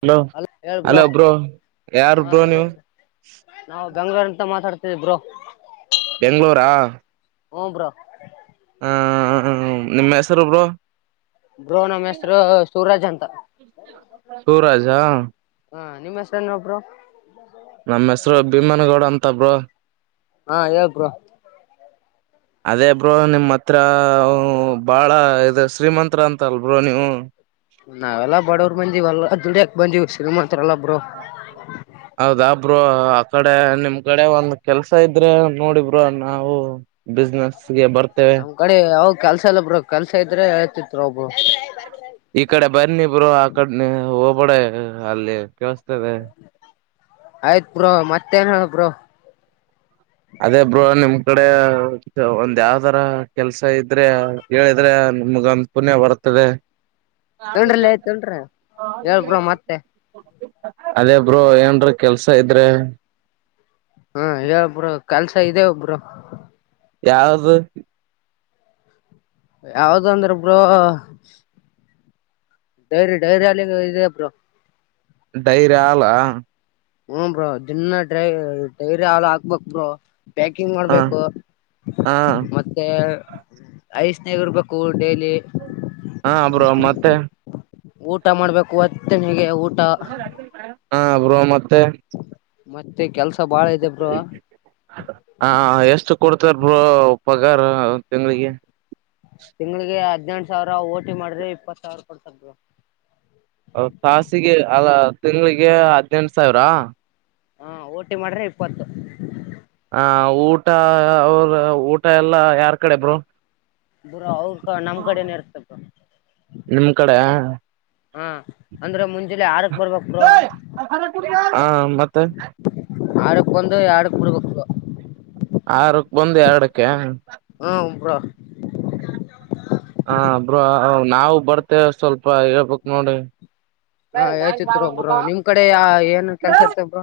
Hello ಅಲ್ಲ ಹೇಳ್ -hello bro ಯಾರು ಬ್ರೋ ನೀವು, - ಗಂಗರ್ ಅಂತ ಮಾತಾಡ್ತಿದ್ರು ಬ್ರೋ ಬೆಂಗ್ಳೂರಾ ಹೂ ಬ್ರೋ ಆ ನಿಮ್ಮ ಹೆಸರು ಬ್ರೋ ಬ್ರೋ ನಮ್ಮ್ ಹೆಸರು ಸೂರಾಜ್ ಅಂತಾ ಸೂರಾಜ ನಿಮ್ ಹೆಸರೇನು ಬ್ರೋ ನಮ್ಮ್ ಹೆಸರು ಭೀಮನಗೌಡ ಅಂತ [unintelligible] ಆ ಹೇಳಿ ಬ್ರೋ ಅದೇ ಬ್ರೋ ನಿಮ್ಮ್ ಹತ್ರ ಬಾಳ ಇದು ಶ್ರೀಮಂತ್ರ ಅಂತಲ್ ಬ್ರೋ ನೀವು ನಾವೆಲ್ಲ ಬಡವ್ರು ಬಂದಿವಲ್ಲ ದುಡಿಯೋಕೆ ಬಂದೀ ಶ್ರೀಮಂತ್ರು ಹೌದ ಬ್ರೋ ಕಡೆ ನಿಮ್ ಕಡೆ ಒಂದ್ ಕೆಲ್ಸ ಇದ್ರೆ ನೋಡಿ ಬ್ರೋ ನಾವು ಬಿಸಿನೆಸ್ ನಮ್ ಕಡೆ ಯಾವಾಗ ಕೆಲಸ ಇಲ್ಲ ಬ್ರೋ ಕೆಲಸ ಇದ್ರೆ ಹೇಳ್ತಿನಿ ತಗೋ ಬ್ರೋ ಈ ಕಡೆ ಬನ್ನಿ ಬ್ರೋ ಆ ಕಡೆ [unintelligible] ಅಲ್ಲಿ ಕೇಳಸ್ತದೆ ಆಯ್ತ್ ಬ್ರೋ ಮತ್ತೆ ಏನ್ ಹೇಳ ಬ್ರೊ ಅದೇ ಬ್ರೋ ನಿಮ್ ಕಡೆ ಒಂದ್ ಯಾವದರ ಕೆಲ್ಸ ಇದ್ರೆ ಹೇಳಿದ್ರೆ ನಿಮಗ ಒಂದು ಪುಣ್ಯ ಬರ್ತದೆ ತೊಂಡ್ರಲ್ಲ ತೊಂಡ್ರಿ ಹೇಳ್ ಬ್ರೋ [unintelligible] ಮತ್ತೆ ಅದೇ ಬ್ರೋ ಏನಾದರೂ ಕೆಲಸ ಇದ್ರೆ ಹಾ ಹೇಳ್ ಬ್ರೋ ಕೆಲಸ ಇದೆ ಬ್ರೋ ಯಾವುದು ಯಾವದು ಅಂದ್ರೆ ಬ್ರೋ ಡೈರಿ ಡೈರಿ ಅಲ್ಲಿ ಇದೆ ಬ್ರೋ ಡೈರಿ ಹಾಲ್ ಹಾ ಹ್ಮ್ ಬ್ರೋ ದಿನ ಡೈರಿ ಡೈರಿ ಹಾಲು ಹಾಕಬೇಕು ಬ್ರೋ ಪ್ಯಾಕಿಂಗ್ ಹ ಮಾಡ್ಬೇಕು ಹ ಮತ್ತೆ ಐಸ್ [unintelligible] ಡೈಲಿ ಹ ಬ್ರೋ ಮತ್ತೆ ಊಟ ಮಾಡ್ಬೇಕು ನಿನಗೆ ಊಟ ಹಾ ಬ್ರೋ ಮತ್ತ [unintelligible] ಮತ್ತೆ ಕೆಲ್ಸ ಬಾಳ ಇದೆ ಬ್ರೋ ಹಾ ಹಾ ಎಷ್ಟು ಕೊಡ್ ಬ್ರೋ ಪಾಗರ ತಿಂಗಳಿಗೆ ತಿಂಗ್ಲಿಗೆ ಹದ್ನೆಂಟ್ ಸಾವಿರ ಓಟಿ ಮಾಡಿದ್ರೆ ಇಪ್ಪತ್ತು ಸಾವಿರ ಕೊಡ್ತರ್ ಬ್ರೋ ತಸಿಗೆ ಅಲ್ಲ ತಿಂಗ್ಳಿಗೆ ಹದ್ನೆಂಟು ಸಾವಿರ ಹಾ ಓಟಿ ಮಾಡ್ರೆ ಇಪ್ಪತ್ತು ಹ ಊಟ ಅವರು ಊಟ ಎಲ್ಲಾ ಯಾರ್ ಕಡೆ ಬ್ರೋ ಬ್ರೋ ಅವ್ರ ಕ ನಮ್ ಕಡೆನ ಇರುತ್ತ ಬ್ರೋ ನಿಮ್ ಕಡೆ ಹಾ ಅಂದ್ರೆ ಮುಂಜ್ ಹ ಮತ್ [unintelligible] ಆರಕ್ ಬಂದು ಎರಡಕ್ ಬಿಡ್ಬೇಕ್ ಬ್ರೋ ಆರಕ್ ಬಂದು ಎಡುಕ್ಕೆ ಹೂ ಬ್ರೋ ಹ ಬ್ರೋ ನಾವು ಬರ್ತೆೇವೆ ಸ್ವಲ್ಪ ಹೇಳ್ಬೇಕ್ ನೋಡಿ ಹಾ ಹೇಳ್ತೀವ ತಗೋ ಬ್ರೋ ನಿಮ್ ಕಡೆಯ ಏನ್ ಕೆಲ್ಸ ಇರ್ತ ಬ್ರೋ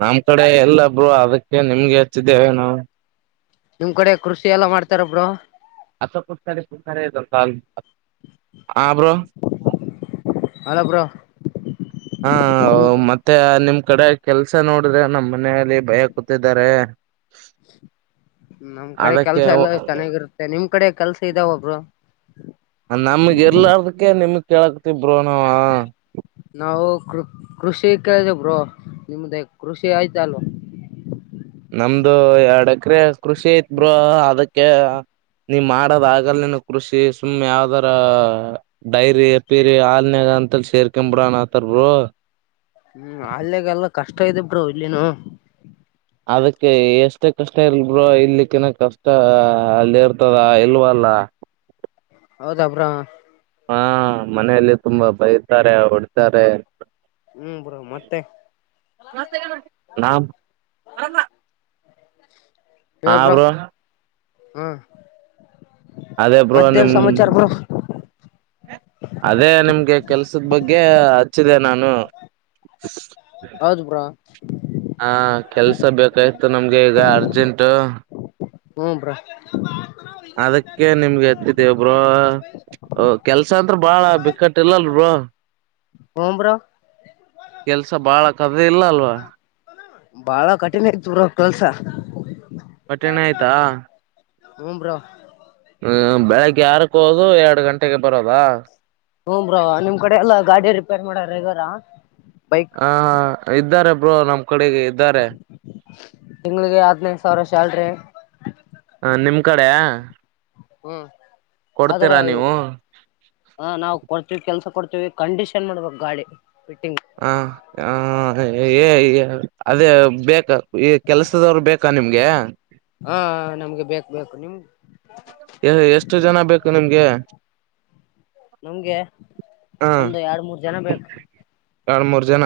ನಮ್ ಕಡೆ ಇಲ್ಲಾ ಬ್ರೋ ಅದಕ್ಕೆ ನಿಮ್ಗೆ ಹೆಚ್ಚಿದ್ದೇವೆ ನಾವು ನಿಮ್ ಕಡೆ ಕೃಷಿ ಎಲ್ಲಾ ಮಾಡ್ತಾರಾ ಬ್ರೋ ಅಕ ಪಕ [unintelligible] ಹಾ ಬ್ರೋ ಅಲ್ಲ ಬ್ರೋ ಹಾ ವೋ ನಿಮ್ ಮತ್ತೆ ನಿಮ್ ಕಡೆ ಕೆಲ್ಸ ನೋಡಿದ್ರೆ ನಮ್ಮ ಮನೆಯಲ್ಲಿ ಭಯ ಕೂತಿದ್ದಾರೆ ನಮ್ ಕಡೆ ಅದಕ್ಕೆ ಕೆಲ್ಸ ಎಲ್ಲ ಚೆನ್ನಾಗಿರುತ್ತೆ ನಿಮ್ ಕಡೆ ಕೆಲ್ಸ ಇದಾವ ಬ್ರೋ? ಮಂತ್ ನಮಗ್ ಇರ್ಲಾರದಕ ನಿಮಗ್ ಕೆಲಕತ್ತಿನಿ ಬ್ರೂನಾವಾ ನಾವು ಕೃ ಕೃಷಿ ಕರೆ ಬ್ರೋ ನಿಮ್ದ ಕೃಷಿ ಆಯ್ತ ಅಲ್ವ ನಮ್ದು ಎರಡ್ ಎಕರೆ ಕೃಷಿ ಐತ್ ಬ್ರೋ ಅದಕ್ಕೆ ನೀ ಮಾಡದ ಆಗಲ ಕೃಷಿ ಸುಮ್ ಯಾವದಾರ ಡೈರಿ ಪೀರಿ ಹಾಲ್ನಾಗ್ ಹಂತಲ್ಲಿ ಸೇರ್ಕೊಂಡು ಬಿಡು ಅನಾತಾರ್ ಬ್ರೋ ಹೂ ಹಾಲ್ ನಾಗೆಲ್ಲ ಕಷ್ಟ ಇದೆ ಬ್ರೋ ಇಲ್ಲಿನು ಅದಕ್ಕೆ ಎಷ್ಟೇ ಕಷ್ಟ ಇರ್ಲಿ ಬ್ರೋ ಇಲ್ಲಿಕ್ಕಿನ ಕಷ್ಟ ಅಲ್ಲಿ ಇರ್ತದ ಇಲ್ವ ಅಲ್ಲ ಹೌದಾ ಬ್ರೋ ಹಾ ಮನೆಯಲ್ಲಿ ತುಂಬಾ ಬೈತಾರೆ ಹೊಡೀತಾರೆ ಹ್ಮ್ ಬ್ರೋ ಮತ್ತೆ [unintelligible] ಆ ಬ್ರೋ ಹೂ ಅದೇ ಬ್ರೋ ನಿಮ್ ಅದೇ ನಿಮ್ಗೆ ಕೆಲ್ಸದ ಬಗ್ಗೆ ಹಚ್ಚಿದೆೆ ನಾನು ಹೌದ್ ಬ್ರೋ ಹಾ ಕೆಲ್ಸ ಬೇಕಾಯ್ತು ನಮ್ಗೆ ಈಗ ಅರ್ಜೆಂಟ ಹೂ ಬ್ರೋ ಅದಕ್ಕೆ ನಿಮ್ಗೆ ಎತ್ತಿದೇ ಬ್ರೋ ಕೆಲ್ಸ ಅಂತ್ರು ಬಾಳ ಬಿಕ್ಕಟ್ಟಿಲ್ಲಲ್ ಬ್ರೋ ಹ್ಮ ಬ್ರೋ ಕೆಲ್ಸ ಬಾಳ ಕದೆ ಇಲ್ಲ ಅಲ್ವಾ ಬಾಳ ಕಠಿಣ ಇತ್ತು ಊರಲ್ಲಿ ಕೆಲ್ಸ ಕಠಿಣ ಆಯ್ತಾ ಹು ಬ್ರೋ ಹ್ಮ ಬೆಳಿಗ್ಗೆ ಆರಕ್ಕೆ ಹೋಗೋದು ಎರಡು ಗಂಟೆಗೆ ಬರೋದ ಹು ಬ್ರೋ ನಿಮ್ ಕಡೆ ಎಲ್ಲ ಗಾಡಿ ರಿಪೇರ್ ಮಾಡೋರು ಇದ್ದಾರಾ ಬೈಕ್ ಹ ಇದ್ದಾರೆ ಬ್ರೋ ನಮ್ಮ ಕಡೆಗೆ ಇದ್ದಾರೆ ತಿಂಗ್ಳಿಗೆ ಹದ್ನೈದು ಸಾವಿರ ಸ್ಯಾಲರಿ ಹ ನಿಮ್ ಕಡೆ ಹು ಆದ್ರ ಕೊಡ್ತೀರಾ ನೀವು ಹ ನಾವವು ಕೊಡ್ತೀವಿ ಕೆಲ್ಸ ಕೊಡ್ತೀವಿ ಕಂಡೀಷನ್ ಮಾಡ್ಬೇಕ ಗಾಡಿ ಫಿಟ್ಟಿಂಗ್ ಹಾ ಹ ಹೇ ಹೇ ಅದೇ ಬೇಕ ಈ ಕೆಲ್ಸದವ್ರು ಬೇಕಾ ನಿಮ್ಗೆ ನಿಮಗೆ ಹಾ ನಮ್ಗೆ ಬೇಕ ಬೇಕು ನಿಮ್ ಎಷ್ಟು ಜನ ಬೇಕು ನಿಮ್ಗೆ [unintelligible] ನಮ್ಗೆ ಒಂದು ಎರಡ್ ಮೂರ್ ಜನ ಬೇಕು ಎರಡು ಮೂರ್ ಜನ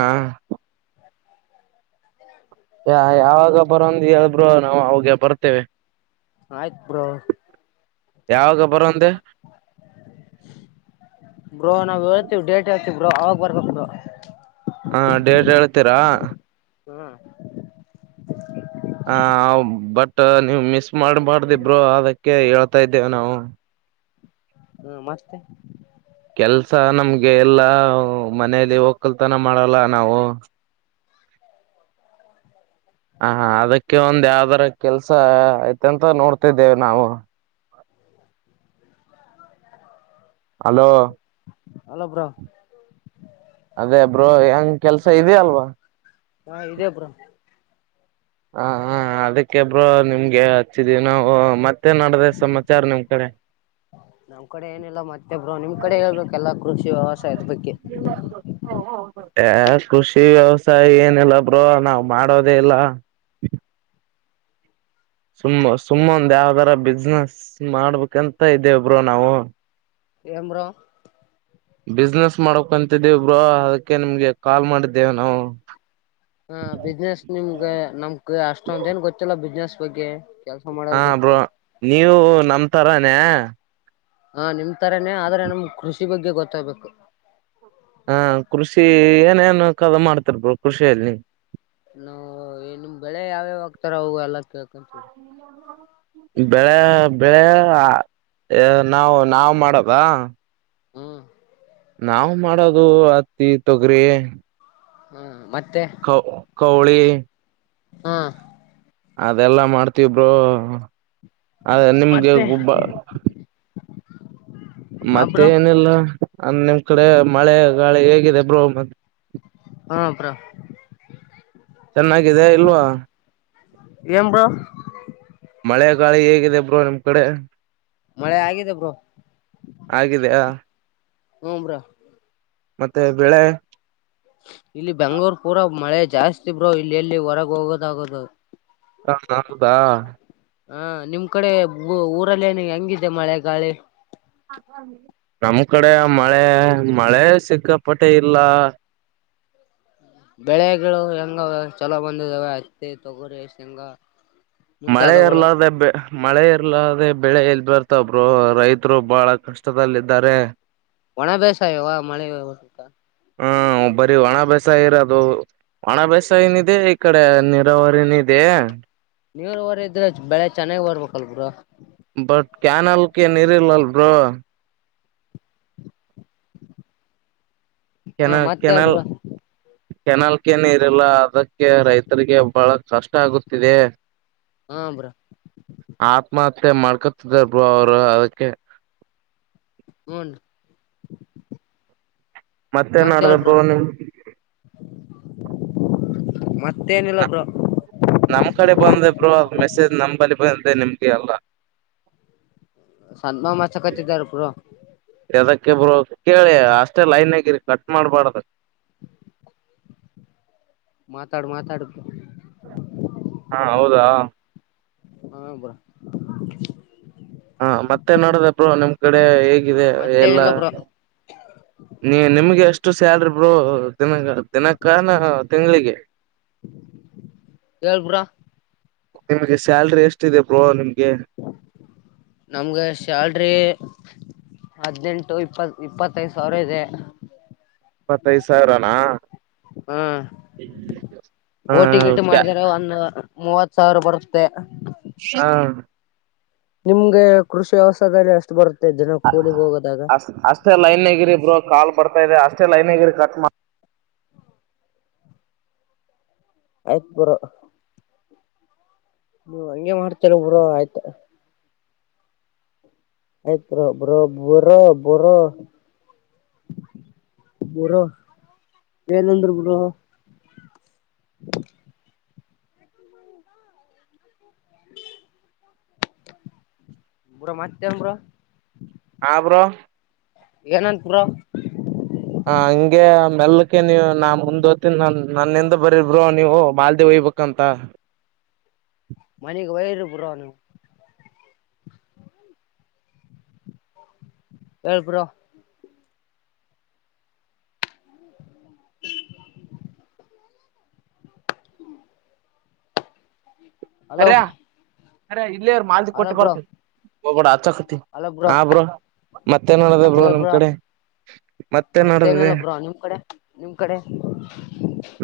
ಯ ಯಾವಾಗ ಬರಂದು ಹೇಳಿ ಬ್ರೋ ನಾವು ಅವಾಗ ಬರ್ತೇವೆ ಆಯ್ತ್ ಬ್ರೋ ಯಾವಾಗ ಬರಂದೆ ಬ್ರೋ ನಾವ್ ಹೇಳ್ತೀವಿ ಡೇಟ್ ಹೇಳ್ತಿವಿ ಅವಾಗ ಬರ್ಬೇಕು ಬ್ರೋ ಹಾ ಡೇಡ್ ಹೇಳಿ ತೀರ ಹ್ಮ ಹ ಬಟ್ ನೀವು ಮಿಸ್ ಮಾಡಬರ್ದು ಬ್ರೋ ಅದಕ್ಕೆ ಹೇಳ್ತಾ ಇದ್ದೇವೆ ನಾವು ಹ್ಮ ಮತ್ತೆ ಕೆಲ್ಸ ನಮ್ಗೆ ಎಲ್ಲಾ ಮನೇಲಿ ಹೋಗ್ಲ್ತ ನಮ್ಮ ಮಾಡಲ್ಲ ನಾವು ಹ ಅದಕ್ಕೆ ಒಂದ್ ಯಾವ್ದರ ಕೆಲ್ಸ ಆಯ್ತಂತ ನೋಡ್ತಿದ್ದೇವೆ ನಾವು ಹಲೋ ಹಲ್ಲೋ ಬ್ರೋ ಅದೇ ಬ್ರೋ ಹೆಂಗ ಕೆಲ್ಸ ಇದೆಯ ಅಲ್ವಾ ಹಾ ಇದೇ ಬ್ರೋ ಹ ಹಾ ಅದಕ್ಕೆ ಬ್ರೋ ನಿಮ್ಗೆ ಹೇಳ್ತಿದೀವಿ ನಾವು ಮತ್ತೆ ನಡದೆ ಸಮಾಚಾರ ನಿಮ್ ಕಡೆ ನಮ್ ಕಡೆ ಏನಿಲ್ಲ ಸದ್ ಬಗ್ಗೆ ಕೃಷಿ ವ್ಯವಸಾಯ ಏನಿಲ್ಲ ಬ್ರೋ ನಾವ್ ಮಾಡೋದೇ ಇಲ್ಲ ಸುಮ್ಮ ಸುಮ್ಮೊಂದ ಯಾವ್ದರ ಬಿಸ್ನೆಸ್ ಮಾಡ್ಬೇಕಂತ ಇದೇಬರು ನಾವು ಏನ್ ಬ್ರೋ ಮಾಡಕಂತಿದ್ದೇವಿ ಇಬ್ರೋ ಅದಕ್ಕೆ ನಿಮ್ಗೆ ಕಾಲ್ ಮಾಡಿದ್ದೇವೆ ನಾವು ಹ ಬಿಸ್ನೆಸ್ ನಿಮ್ಗೆ ನಮ್ಕ್ ಅಷ್ಟೊಂದ ಏನ್ ಗೊತ್ತಿಲ್ಲ ಬಿಸ್ನೆಸ್ ಬಗ್ಗೆ ಕೆಲ್ಸ ಹ ಮಾಡೋದು ಬ್ರೋ ಗೊತ್ತು ನೀವು ನಮತರ [unintelligible] ಹಾ ನಿಮ ತರನನೆ ಆದ್ರೆ ನಮ್ ಕೃಷಿ ಬಗ್ಗೆ ಗೊತ್ತಾಗ್ಬೇಕು ಹಾ ಕೃಷಿ ಏನೇನ್ ಕ ಮಾಡ್ತಿರ್ಬರು ಕೃಷಿಯಲ್ಲಿ ನಾವು ನಿಮ್ ಬೆಳೆ ಯಾವ್ಯಾವ ಆಗ್ತೀರಾ ಹವು ಎಲ್ಲ ಕೇಳ್ಕಂತಿ ಬೆಳೆ ಬೆಳೆ ನಾವು ನಾವು ಮಾಡೋದಾ ಹ್ಮ್ ನಾವವು್ ಮಾಡೋದು ಹತ್ತಿ ತೊಗರಿ ಹ್ಮ್ ಮತ್ತೆ ಕ ಕವಳಿ ಹ್ಮ ಅದೆಲ್ಲಾ ಮಾಡ್ತೀ ಬ್ರೋ ಅದೇ ನಿಮ್ಗೆ ಮತ್ತೆ ಒಬ್ಬ ಹ ಮತ್ತೆ ಬ್ರೋ ಏನೆಲ್ಲ ಅ ನಿಮ್ ಕಡೆ ಮಳೆ ಗಾಳಿ ಹೇಗಿದೆ ಬ್ರೋ ಮೆ ಹಾ ಪ್ರರ ಚೆನ್ನಾಗಿದೆ ಇಲ್ವಾ ಏನ್ ಬ್ರೋ ಮಳೆ ಗಾಳಿ ಹೇಗಿದೆ ಬ್ರೋ ನಿಮ್ ಕಡೆ ಮಳೆ ಆಗಿದೆ ಬ್ರೋ ಆಗಿದೆಯಾ ಹ್ಮ್ ಬ್ರೋ ಮತ್ತೆ ಬೆಳೆ ಇಲ್ಲಿ ಬೆಂಗ್ಳೂರ್ ಪೂರಾ ಮಳೆ ಜಾಸ್ತಿ ಬ್ರೋ ಇಲ್ಲಿ ಎಲ್ಲಿ ಹೊರಗೆ ಹೋಗೋದಾಗೋದು [unintelligible] ಹಾ ನಿಮ್ ಕಡೆ ಊರಲ್ಲ ಏನು ಹೆಂಗಿದೆ ಮಳೆ ಗಾಳಿ ನಮ ಕಡೆ ಮಳೆ ಮಳೆ ಸಿಕ್ಕಾಪಟ್ಟೆ ಇಲ್ಲ ಬೆಳೆಗಳು ಹೆಂಗ ಚಲೋ ಬಂದಿದಾವ ಹತ್ತಿ ತೊಗರಿ ಎಷ್ಟ್ ಹೆಂಗ ಮಳೆ ಇರ್ಲದೆ ಬೇ ಮಳೆ ಇರ್ಲ ದೇ ಬೆಳೆ ಎಲ್ ಬರ್ತ ಬ್ರೋ ರೈತರು ಬಾಳ ಕಷ್ಟದಲ್ಲ ಇದಾರೆ ಒಣ ಬೇಸಾಯವಾ ಮಳೆ ಹಾ ಒಬರಿ ಒಣ ಬೇಸ ಇರೋದು ಒಣ ಬಸ ಏನಿದೆ ಈ ಕಡೆ ನೀರಾವರಿನದೆ ನೀವರು ಹೊರ ಇದ್ರೆ ಬೆಳೆ ಚೆನ್ನಾಗ್ ಬರ್ಬೇಕಲ್ಗುರ ಬಟ್ ಕ್ಯಾನಲ್ಗೆ ನೀರಿ ಇಲ್ಲಲ್ ಬ್ರೋ [unintelligible] ಹಾ ಮತ್ತೆ ಕೂಡ ಕೆನಾಲ್ಕ ಏನು ಇರಲ್ಲ ಅದಕ್ಕೆ ರೈತರಿಗೆ ಬಹಳ ಕಷ್ಟ ಆಗುತ್ತಿದೆ ಹಾ ಬ್ರೋ ಮತ್ತೆ ಮಾಡ್ಕೊತಿದರು ಅವರು ಅದಕ್ಕೆ ಹುನ್ ರೀ ಮತ್ತೆೇನ್ ಮಾಡಡ್ದಬ ಬ್ರೋ ನೀವು ಮತ್ತೇನಿಲ್ಲ ಬ್ರೋ ನಮ್ ಕಡೆ ಬಂದೆಬರು ಮೆಸೇಜ್ ನಂಬಲ್ಲಿ ಅ ಅಂತೆ ನಿಮ್ಗೆ ಅಲ್ಲ ಸದ್ಮಾಮಸ ಕಟ್ಟಿದ್ದಿದ್ದಾರೆ ಬ್ರೋ ಅಕೆಬರು ಕೇಳಿ ಅಷ್ಟೇ ಲೈನ್ ಆಗಿರಿ ಕಟ್ ಮಾಡ್ಬಾರ್ದ ಮಾತಾಡು ಮಾತಾಡು ಹಾ ಹೌದಾ ಹಾ ಬ್ರೋ ಹಾ ಮತ್ತೆ ನೋಡದ ಬ್ರೋ ನಿಮ್ ಕಡೆ ಏಜ್ ಎಲ್ಲ ಮತ್ತೇನಿಲ್ಲ ಬ್ರೋ ನೀ ನಿಮಗೆಷ್ಟ ಎಷ್ಟು ಸ್ಯಾಲರಿ ಬ್ರೋ [unintelligible] ದಿನಕ ನಾ ತಿಂಗಳಿಗೆ ಹೇಳ್ ಬ್ರೋ ನಿಮ್ಗೆ ಸ್ಯಾಲ್ರಿ ಎಷ್ಟ ಇದೆ ಬ್ರೋ ನಿಮ ನಮ್ಗೆ ಶ್ಯಾಲ್ರಿ ಹದಿನೆಂಟು ಇಪ್ಪತ್ ಇಪ್ಪತ್ತೈದು ಸಾವಿರ ಇದೆ ಇಪ್ಪತ್ತೈದ್ ಸಾವಿರನಾ ಹಾ ಹ ಸಾರು ಬರುತ್ತೆ ಹಾ ನಿಮ್ಗೆ ಕೃಷಿ ವ್ಯವಸಾಯದಲ್ಲಿ ಅಷ್ಟು ಬರುತ್ತದೆ ಅ ಅಷ್ಟೇ ಲೈನ್ ಆಗಿರಿಬ್ರು ಕಾಲ್ ಬರ್ತ ಇದೆ ಅಷ್ಟೇ ಲೈನ್ಗೆ ಇರಿ ಕಟ್ ಮಾಡ ಆಯ್ತು ಬ್ರೋ ನೀ ಹಂಗೆ ಮಾಡ್ತಾರ ಬ್ರೋ ಆಯ್ತಾ ಆಯ್ತು ಬ್ರೋ ಬ್ರೋ ಬ್ರೋ ಬ್ರೋ ಎಲ್ಲಂದರು ಬ್ರೋ ಕೂಡ ಮತ್ತೆ ಏನ್ ಬ್ರೋ ಹಾ ಬ್ರೋ ಏನನ್ ಪುರ ಹ ಹಂಗೆ ಮೆಲ್ಕ್ಕೆ ನೀ ನಾ ಮುಂದ್ ಹೊತ ನ ನನ್ನಿಂದ ಬರೀ ಬ್ರೋ ನೀವು ಮಾಲ್ದೇವ್ ಹಯ್ಬೇಕಂತ ಮಣಕ್ ವೈರ್ ಬ್ರೋ ನೀವು ಹೇಳ್ ಬ್ರೋ ಹ್ಮ್ ಹಲೋ ಅರೆ ಇ ಮಾ ಕೊಟ್ಟ ಹಲೋ ಬ್ರೋ ಬರ್ತ ಒಬ ಆಚಕತಿ ಆ ಬ್ರೋ ಮತ್ತೇ ನಡ ಬ ಹೇಳ್ ನಿಮ್ ಬ್ರೋ ಕಡೆ ಮತ್ತೇ ನಡ ಮತ್ತೇನಿಲ್ಲ ಬ್ರೋ ನಿಮ್ ಕಡೆ ನಿಮ್ ಕಡೆ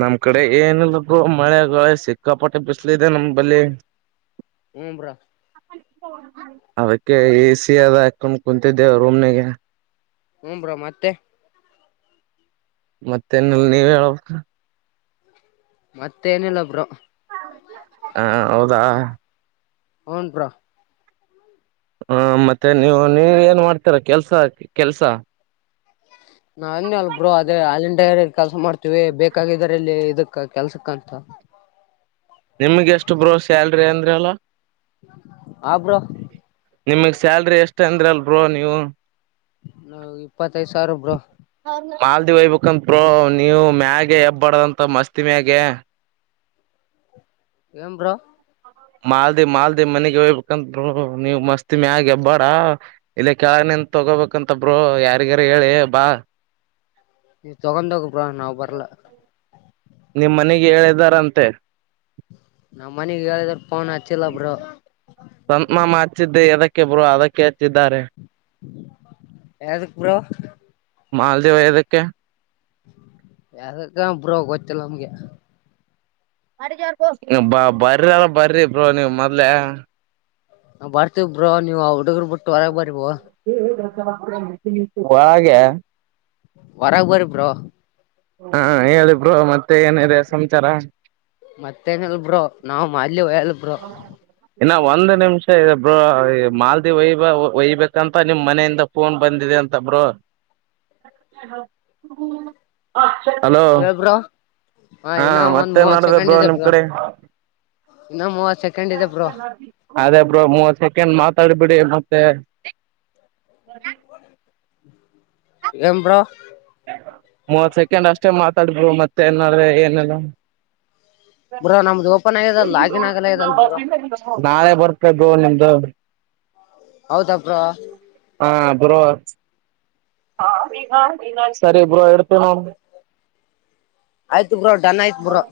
ನಮ್ ಕಡೆ ಏನ್ ಇಲ್ಲಕ್ಕು ಮಳೆ ಸಿಕ್ಕಾಪಟ್ಟೆ ಬಿಸ್ಲಿದೆ ನಮ್ದ ಬಲ್ಲಿ ಹ ಬ್ರಾ ಅದಕ್ಕೆ ಎಸಿ ಅದ ಹಾಕೊಂಡ ಕುಂತಿದ್ದೆ ರೂಮ್ನಿಗೆ ಹ್ರ ಬ್ರೋ ಮತ್ತೆ ಮತ್ತೆನಲ್ಲ ನೀವ್ ಹೇಳಬೇಕ ಮತ್ತೆ ಏನಿಲ್ಲ ಬ್ರು ಹಾ ಹೌದಾ ಹನ್ಪಾ ಬ್ರೋ ಹ ಮತ್ತೆ ನೀವು ನೀವ ಏನ್ ಮಾಡ್ತೀರ ಕೆಲ್ಸ ಕೆಲ್ಸ ನಾ ಅಲ್ಬರು ಅದೇ ಹಾಲ್ಲಿಡೆರೀ ಕೆಲಸ ಮಾಡ್ತಿ ಬೇಕಾಗಿದ್ದರಲ್ಲಿ ಇದಕ್ಕೆ ಕೆಲ್ಸಕ್ಕಂತ ನಿಮಗೆ ಎಷ್ಟು ಬ್ರೋ ಸ್ಯಾಲ್ರಿ ಅಂದ್ರ ಅಲ್ಲ ಹಾ ಬ್ರೋ ನಿಮಗ್ ಸ್ಯಾಲ್ರಿ ಎಷ್ಟ ಅಂದ್ರ ಅಲ್ ಬ್ರೋ ನೀವು ನಾವ ಇಪ್ಪತ್ತೈದು ಸಾವಿರ ಬ್ರು ಮಾಲ್ದಿ ಹಯ್ಬೇಕಂತೋ ಬ್ರೋ ನೀವು ಮ್ಯಾಗೆ ಹೆಬ್ಬಾರ್ದಂತ ಮಸ್ತಿ ಮ್ಯಾಗೆ ಏನ್ ಬ್ರೋ ಮಾಲ್ದಿ ಮಾಲ್ದಿ ಮನೆಗೆ ಹೋಗ್ಬೇಕಂದರು ಬ್ರೋ ನೀವ್ ಮಸ್ತಿ ಮಿ ಆಗ ಎಬ್ಬಾರ ಇಲ್ಲ ಕೆಳನಿಂದ ತಗೋಬೇಕಂತ ಬ್ರೋ ಯಾರಿಗಾರ ಹೇಳಿ ಬಾ ಈ ತೊಗೋಂಡ ಹೋಗ ಬ್ರೋ ನಾವು ಬರ್ಲ ನಿಮ್ ಮನೆಗೆ ಹೇಳಿದಾರಂತೆ ನಮ್ಮ ಮನೆಗೆ ಯ್ರೂ ಪಣ ಹಚ್ಚಿಲ್ಲ ಬ್ರೋ ಸಂತ ಮಾಮ ಹಚ್ಚಿದ್ದೆ ಅದಕ್ಕೆ ಬ್ರೋ ಅದಕ್ಕೆ ಹಚ್ಚಿದ್ದಾರೆ ಯದಕ್ಕೆ ಬ್ರೋ ಮಾಲ್ದೇವ ದಕ್ಕೆ ಯದಕ್ಕ ಬ್ರೋ ಗೊತ್ತಿಲ್ಲ ನಮಗೆ ಬ ಬರ್ರಲ್ಲ ಬರಿ ಬ್ರೋ ನೀವ ಮೊದ್ಲೆ ನಾ ಬರ್ತೀ ಬ್ರ ನೀವು ಅವರು ಹುಡುರ್ ಬಿಟ್ಟು ಹೊರಗೆ ಬರಿ ಬ್ರೋ ಒಳಗೆ ಹೊರಗ್ ಬರ್ ಬ್ರೋ ಹಾ ಹೇಳಿ ಬ್ರೋ ಮತ್ತೆ ಏನಿದೆ ಸಮಾಚಾರ ಮತ್ತೇನಲ್ಬ್ರೋ ನಾವ್ ಇಲ್ಲಿ ಒಲ್ಲಪರ ಇನ್ನ ಒಂದು ನಿಮಿಷ ಇ ಬ್ರೋ ಮಾಲ್ದಿ ಒಯ ಒಯ್ಬೇಕಂತ ನಿಮ್ಮ್ ಮನೆಯಿಂದ ಫೋನ್ ಬಂದಿದೆ ಅಂತ ಬ್ರೋ ಹಲೋ ಹೇಳ್ ಬ್ರೋ ಹಾ ಇನ್ನ ಒಂದ್ ಮತ್ತೇನ್ ಮೂವತ್ ಮಾಡಡುದ ಬ್ರೋ ನಿಮ್ ಕಡೆ ಇನ್ನು ಮೂವತ್ ಸೆಕೆಂಡ್ ಇದೆ ಬರು. ಅದೇ ಬ್ರೋ ಮೂವತ್ ಸೆಕೆಂಡ್ ಮಾತಾಡ್ಬಿಡಿ ಮತ್ತೆ. ಎ್ರ. ಮೂವತ್ ಸೆಕೆಂಡ್ ಅಷ್ಟೇ ಮತ್. ಕಡಬರು ಮತ್ತೆ ನಡೆ ಏನೆಲ್ಲ. ಬ್ರೋ ನಮ್ದು ಓಪನ್ ಆಗ್ಯದ ಲಾಗಿನ್ ಆಗಲ್ಲ ಇದಲ್ ಬ್ರೋ ನಾಳೆ ಬರ್ಬೇಕ್ದು ನಿಮ್ದು. ಹ. ಹೌದಾ ಬ್ರೋ ಹಾ. ಬೋ ಸರಿ ಬೋ ಎಡ್ತನ. ಆಯ್ತು. ಬೋ ಡನ್ ಆಯತ್ ಬ್ರೋ.